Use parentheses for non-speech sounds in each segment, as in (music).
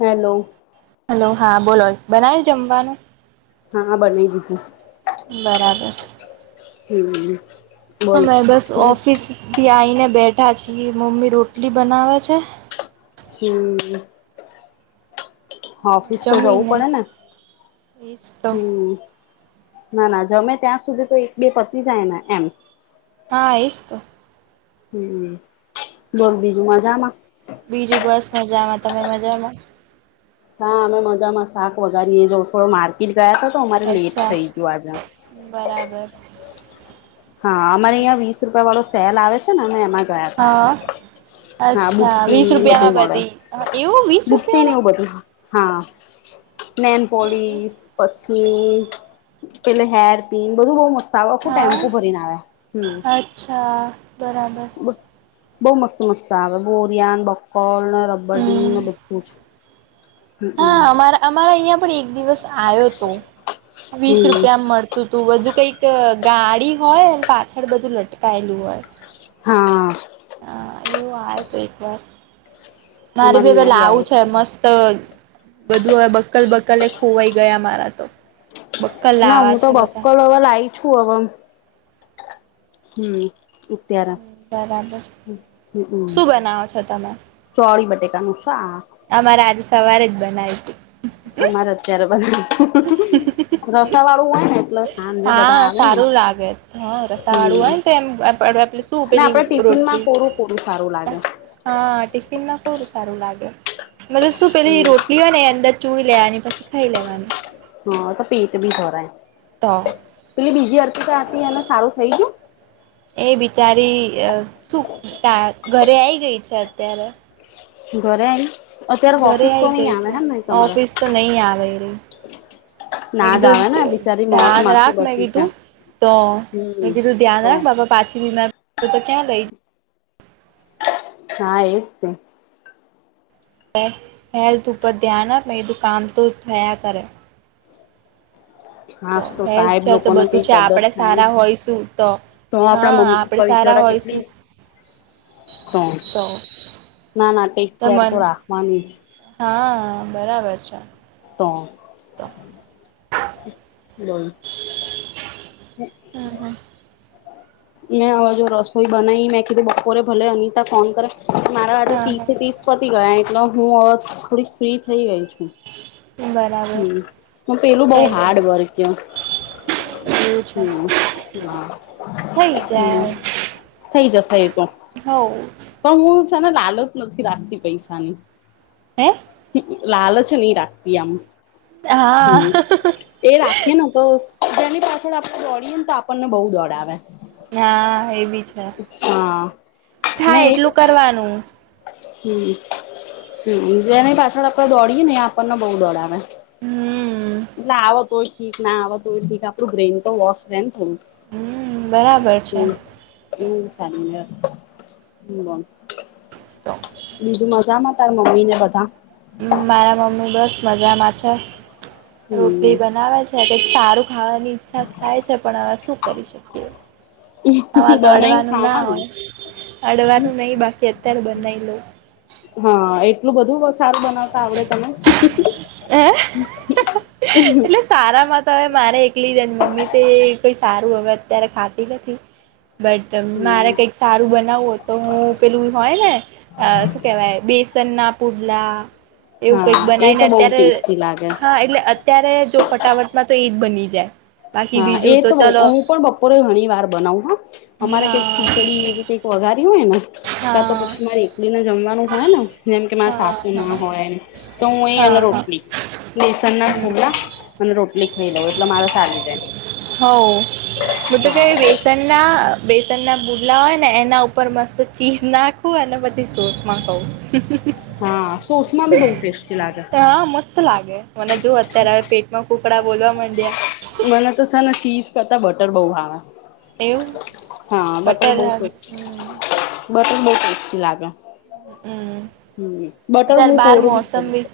Hello. Hello હા બોલો બનાયુ જમવાનું? હા બની ગીતું. બરાબર છે. હમ્મ અમે બસ ઓફિસ થી આવીઈને બેઠા છીએ મમ્મી રોટલી બનાવે છે. હમ્મ ઓફિસ તો જવું જમીને પડે ને એજ તો હમ ના ના જમે ત્યાં સુધી તો એક બે પતી જાય ને એમ હા એજ તો. હમ્મ બસ બીજું મજામાં બીજું બસમાં જા તમે મજામાં. હા અમે મજામાં શાક વગારીએ જો થોડો માર્કેટ ગયા હતા તો અમારે લેટ અચ્છા થઈ ગય આજે બરાબર. હા અમારે અચ્છા અહંયા વીસ રૂપિયા વાળો સેલ આવે છે ને અમે એમાં ગયા ત આજે. હા હા અચ્છા બુટી વીસ બધું રૂપિયામાં મળે બધી એવું વીસ બુટી ને રૂપિયામાં એવું બધું. હા નેલ પોલીસ હા પછી પેલ હેર પિન બધું બઉ મસ્ત આવે આખું ટાઈમપુ ભરીને આવે હમ્મ અચ્છા બરાબર. બઉ મસ્ત મસ્ત આવે બોરિયાન બકર ને રબર હમ ને બધું જ. હમમ હા અમારા અમારા અહિયાં પણ એક દિવસ આવ્યો હતો વીસ હમ રૂપિયા મળતો. તો તું બધું કઈક ગાડી હોય પાછળ બધું લટકાયેલું હોય. હા. હ એવું આ તો એક વાર મારે અમારે બી અહિયાં પેલા આવે આવું છે મસ્ત બધું બકલ બકલે ખોવાઈ ગયા મારા તો. બક્કલ ના લાવા હું તો છે બક્કર બધા હવે લાઈ છું હવેમ હમ્મ ઉત્ય્યારે બરાબર હમમ શું બનાવો છો તમે ચોળી બટેકાનું શાખ અમારે આજે સવારે જ બનાવી હતી. અમારે અત્યારે બધા રસા વાળું હોય ને એટલસ આમ ને બધા હા આવે ને સારું લાગે હા રસા વાળું હમ્મ હોય ને તો એમ આપડે શું અને પેલી આપડે ટિફિન માં રોટલી કોરું થોડું સારું લાગે. હા ટિફિનમાં થોડું સારું લાગે મતલબ શું પેલી હમ રોટલી હોય ને અંદર ચૂડી લેવાની પછી ખાઈ લેવાની. હા તો પેટ ભી ભરાય તો પેલી બીજી અરથ તો હતી અને સારું થઈ ગયું એ બિચારી શું ઘરે આવી ગઈ છે અત્યારે ઘરે આયી ઘરે આયી ગઈ છે ઓફિસ તો નહી આવી રહી મે ના જ કીધું આવે ને બિચારી મોત ધ્યાન માંથી રાખ મે બચી છે કીધું તો મે હમ કીધું ધ્યાન તો રાખ બાપા પાછી બીમાર તો ક્યાં લઈ હા એજતો હેલ્થ ઉપર ધ્યાન આપ એ તો કામ તો થયા કરે. હાસ તો હેલ્થ સાહેબ છે તો લોકો ન બધું કઈ છે કદર આપણે થાયને સારા હોયશું તો હા આપણા મમ્મી આપડે પપ્પા સારા વિચારા હોયશું કેટલી તો ના ના ટેક કેર તો રાખવાની જ. હા બરાબર છે. તો તો બોલ હમ (inaudible) હમ્મ હમ્મ મેં હવે જો રસોઈ બનાઈ મેં કીધું બપોરે ભલે અનિતા ફોન કરે મારા આે હા ત્રીસે હા ત્રીસ પતી ગયા એટલે હું હ થોડીક ફ્રી થઈ ગઈ છું. બરા હમ હું પેલું બઉુ હાર્ડ વર્ક કયો એવું છે હમ હમ થઈ હમ થઈ જશે એ તો હવ પણ હું છે ને લાલચ નથી રાખતી પૈસાની હે લાલચ નહી રાખતી આમ હા હમ એ રાખીએ ને તો જેની પાછળ આપડે દોડીએ ને તો આપણને બહુ દોડાવે હા એ બી છે હા થાય મેં એટલું એક કરવાનું હમ હમ જેની પાછળ આપડે દોડીએે ને આપણને બઉ દોડાવે હમ એટલે આવ તોય ઠીક ના આવ તોય ઠીક આપડું બ્રેન તો વોશ રહે ને થયું હમ બરાબર છે (unintelligible) તો બીજું મજામાં તાર મમ્મી ને બધા મારા મમ્મી બસ મજામાં છે હમ રોટલી બનાવે છે સારું ખાવાની ઈચ્છા થાય છે પણ હવે શું કરી શકીએ અમાર તો બનાવીને અડવાનું ના ખાવાનું હોય અડવાનું નહી બાકી અત્યારે બનાવી લઉ હા એટલું બધું સારુ બનાવતા આવડે તને (inaudible) તારામાં તો હવે મારે એકલી જે મમ્મી તો કઈ સારું હવે અત્યારે ખાતી નથી બટ મારે હમ કઈક સારું બનાવવું તો હું પેલું હોય ને અ શું કેવાય બેસન ના પુડલા એવું કઈક હા એ બનાય ને તો બહુ અત્યારે ટેસ્ટી લાગે હા એટલે અત્યારે જો ફટાફટમાં તો એ જ બની જાય બાકી હા એ બીજું તો ચલો હું પણ બપોરે ઘણી વાર બનાવું હા અમારે કઈક હા ખીચડી એવી કંઈક વઘારી હોયને હા કા તો પછી હા મારી બને જમવાનું હોય ને જેમ કે મારા સાસુ હા ના હોય તો હું એ હા અને હા રોટલી બેસન ના હમ ફૂગલા મને રોટલી ખઈ લઉ એટલે મારે સાલી જાય ને હવ હું તો ક્યારે બે સન ના બેસન ના બુટલા હોય ને એના ઉપર મસ્ત ચીઝ નાખું અને પછી સોસમાં ખઉ (inaudible) હા સોસ માં બી બહુ ટેસ્ટી લાગે હા મસ્ત ત લાગે મને જો અત્યારે હવે પેટમાં કુકડા બોલવા માંડ્યા મને તો છે ને ચીઝ કરતા બટર બઉ ભાવે એવું હા બટર બઉ બટર બઉ ટેસ્ટી લાગે હમ હમ બટર અત્યારે હું બાર કોરું મોસમ ખરું બી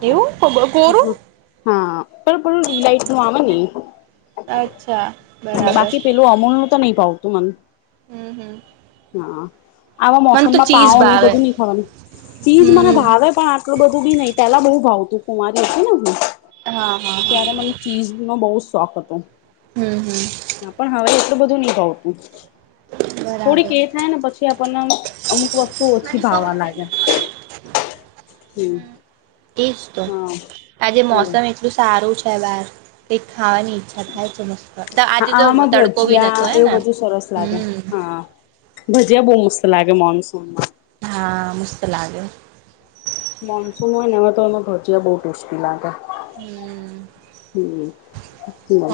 કેવું કોરું હા પણ પેલું રી લાઈટ નું આવે એ અચ્છા બરાબર બાકી પેલું અમૂલ નું તો નહી ભાવતું મન હમ હમ હા આવા મને તો મોસમમાં ચીઝ પાવ એ ભાવે બધું નહી ખાવાનું ચીજ મને હમ ભાવે પણ આટલું બધું બી નહી પેલા બહુ ભાવ તું કુમારી છે ને હું હા હા હા ત્યારે મને ચીઝ નો બઉ જ શોક હતો હમ હમ હા પણ હવે એટલું બધું નહી ભાવતું થોડીક બરાબર એ થાય ને પછી આપણને અમુક વસ્તુ ઓછી ભાાવવા લાગે હમ એજ તો આજે હા મોસમ એટલું સારું છે બહાર કે ખાવાની અચ્છા ખાય છે મસ્ત હા આજે તો આવામાં તડકોી નહતો ભજીયા હોે એવું ને બધું સરસ હમ હા ભજીયા બહ મસ્ત લાગે મોનસૂનમાં હા મુસ્ત લાગ્યો મોન્સૂન હોય ને એમાં તો એમાં ભજીયા બઉુ ટુસ્ટી લાગે હમ હમ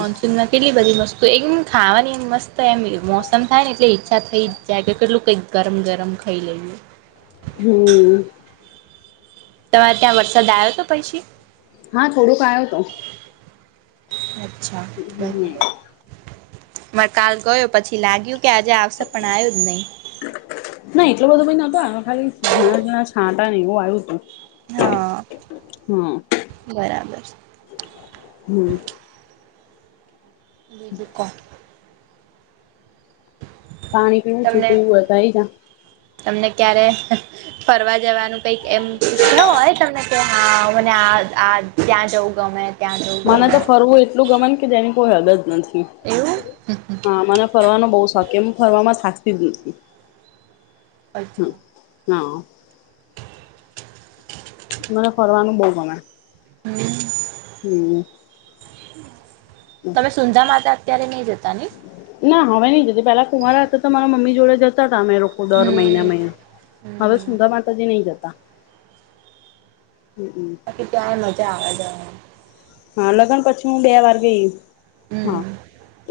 મનસુનમાં કેટલી બજી મસ્ તો એકમ ખાવાની એમ મસ્ત એમ મોસમ થાય ને એટલે તા થઈ જકે કેટલું કંઈક ગરમ ગરમ ખાઈ લઈું હમ તમારે ત્યાં વરસાદ આવ્યો તો પૈસે હા થોડુંક આવ્યો હતો અછા હમ બરાબર મ કાલ ગયો પછી લાગ્યું કે આજે આવશેપ પણ આવું જ નહીં ના એટલ બધો ભ નતો ખાલી ઝીણા જીણા છાંટ ને એવું આવ્યું હતું હા હમ બરાબર હમ બીજ ક પાણી કે તમને છુપી હતા જા તમને ક્યારે ફરવા જવાનું કઈક એમ કે હોય તમને ક હા મને આ આ ત્યાં જવું ગમે ત્યાં જવું મને ગમે તો ફરવું એટલું ગમેન કે જેની કોઈ હદ જ નથી એવું હા મને ફરવાનો બહુ શોક એમ ફરવાવામાં શાકતી જ નથી હ અચ્છા હા મને ફરવાનું બહુ ગમે હમ હમ તમે સુંંધા માતા અત્યારે નહી જતા ને ના હવે નઈ જતી પેલા કુંમારા હતા તો મારા મમ્મી જોડે જતા હતા અમે રોક દર હમ મહિના મહિના હવે હમ સુંદા માતાજી નહ જતા હ ત્યાં મજા આવે જવા હા લગ્ન પછી હું બે વાર ગઈ હા હમ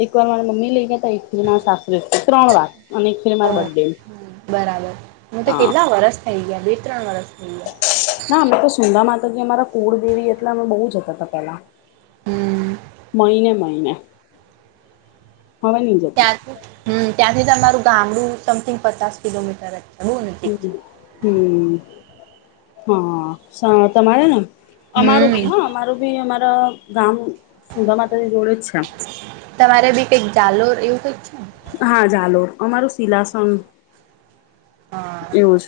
એક વાર મારા મમ્મી લઈ ગયા ત મા સાસરે ત્રણ વાર અને ઓ મારા બર્ ડે હમ બરાબર હું તો હા કેટલા વરસ થઈ ગ બેી ત્રણ વર્ષસ થઈયા ના અમે તો સુંધા માતાજી અમારા કુળદેવી એટલા અમે બહુ જતા હતા પેલા હમ મહને મહને ત્યાંથી હમ ત્યાંથી તમારું ગામડું સમથિંગ પચાસ કિલોમીટર જ છે બહુ હ નજીક છે હમ હા તમારે ને અમારું બી હમ હા અમારું બી અમારા ગામ સુંદા માતાજી જોડે જ છે તમારે બી કઈક જાલોર એવું કઈક છે ને હા ાલો અમારું શિલાસન હા એવું જ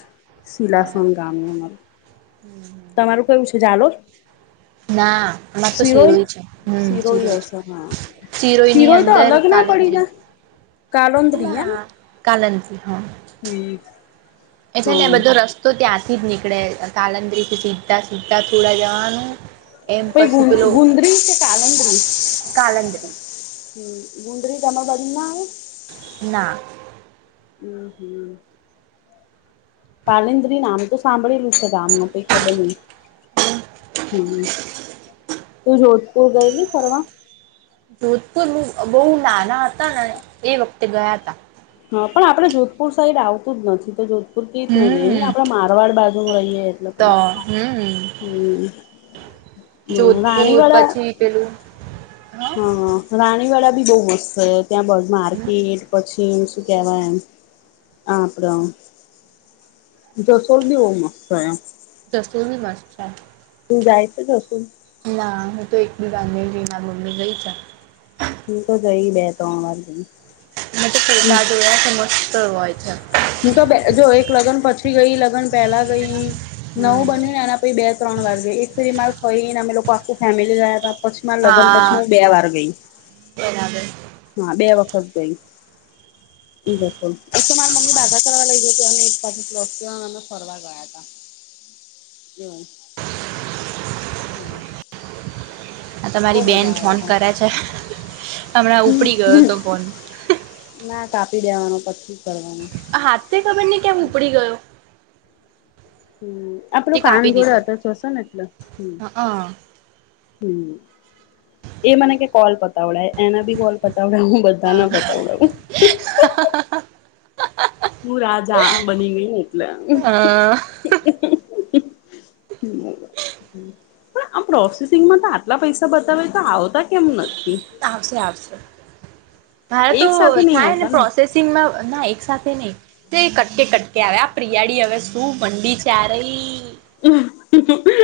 શીલાસન બરાબર ગામ અમારું તમારું કેવું છે ચાલો ના અમાર તો શિરો સિરોઈ છે હમ શિરો સિરોઈ હશે છે હા સિરોઈની શિરોય તો અંદર અલગ ના પડીે કાલંદરી ગ કાલંદરી એમ ચાાલંત હા હમ એછ ને હા બધો રસ્તો ત્યાંથી જ નીકળે તાાલંદ્રીથી સીધા સીધા થોડા જવાનું એમ પ ગ પછી પેલો ગુંદરી કે કલંદરી કાલંદરી હ ગુંડરી તમામાં બરી નાું ના હમ હમ પાલેન્દ્રી નામ તો સાંભળેલું છે ગામ ન કઈ ખબર નહી હમ તું જોધપુર ગયલી ફરવા જોધપુર બહુ નાના હતા ને એ વખતે ગયા હતા હા પણ આપણે જોધપુર સાઈડ આવતું જ નથી તો જો ર ક જ ન જઈએ ન હમ આપડ મારવાડ બાજુ રહીએે એટલે તો કઈ હમ હમ હમ રાણી જોધપુર વાળા પછી પેલું હ રાણીવાડા બી બહુ મસ્ત છે ત્યાં બસ માર્કેટ પછી સુ કેવા હ અપડ જોસોલધી વ મસ્ત જસુંજી મસ્ છે હ જાય છો જકું ના હું તો એક બીજાને રીના બમને ગઈ છે તો જઈ બે તોણ વા દને મ ફતા જોયા સમસ્ત હોય છે હું તો જો એક લગ્ન પછી ગઈ લગ્ન પહેલા ગઈ નવું હમ બન્યું ને એના તોઈ બે ત્રણ વાર ગઈ એક સુધી મારે થઈને અમે લોકો આખું ફેમિલી ગયા હતા કચ્છમાં લગ્ન પછી હા હું બે વાર ગઈ બરાબર હા બે વખત ગઈ જસ બાધા કરવા લઈ ગ હતી અને એક બાજુ પ્લોસ અમે ફરવા ગયા હતા હમ હમ આ તમારી બેન આવે ફોન પણ કરે છે હમણાં ઉપડી ગયો હતો ફોન ના કાપી દેવાનો પછી કરવાનો હાથ ખબર નહ કે્યાં ઉપડી ગયો હમ હજી આપડું કાન કાપી દીધો જોડેટ જશો ને એટલે હ હઅ હમ એ મને કે કોલ પતાવડાય એના બી કોલ પતાવડ બધાને બતાવડાવું હ હું રાજા બની ગઈ એટલે અ હ હમ પણ આ પ્રોસેસિંગમાં તો આટલા પૈસા બતાવે તો આવતા કેમ નથી આવશે આવશે મારે તો એક સાથે નહી થાય ને આવતા પ્રોસેસ સિંગમાં ના એકસાથે નહી એ કટકે કટકે આવે આ પ્રિયાળી હવે શું મંડી ચ્યારે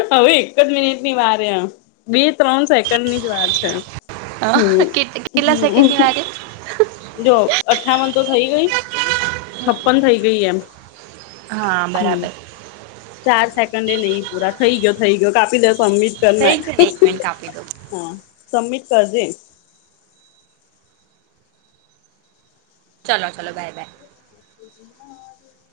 હ હવે એક જ મિનિટ ની વાર એ બે ત્રણ સેકન્ડ ની જ વાર છે હમ કેટલા સેકન્ડની હ વાગે જો અઠ્ઠાવન તો થઇ ગઈ છપ્પન થઈ ગઈ એમ હા હમ બરાબર ચાર સેકન્ડ એ નહ પૂરા થઈ ગયો થઈ ગયો કાપી દે સબમિટ કર નાય થઈ ગયું ને એક મિનિટ કાપી દો હા સબમિટ કરજે ચાલલો ચાલો બાય બાય જના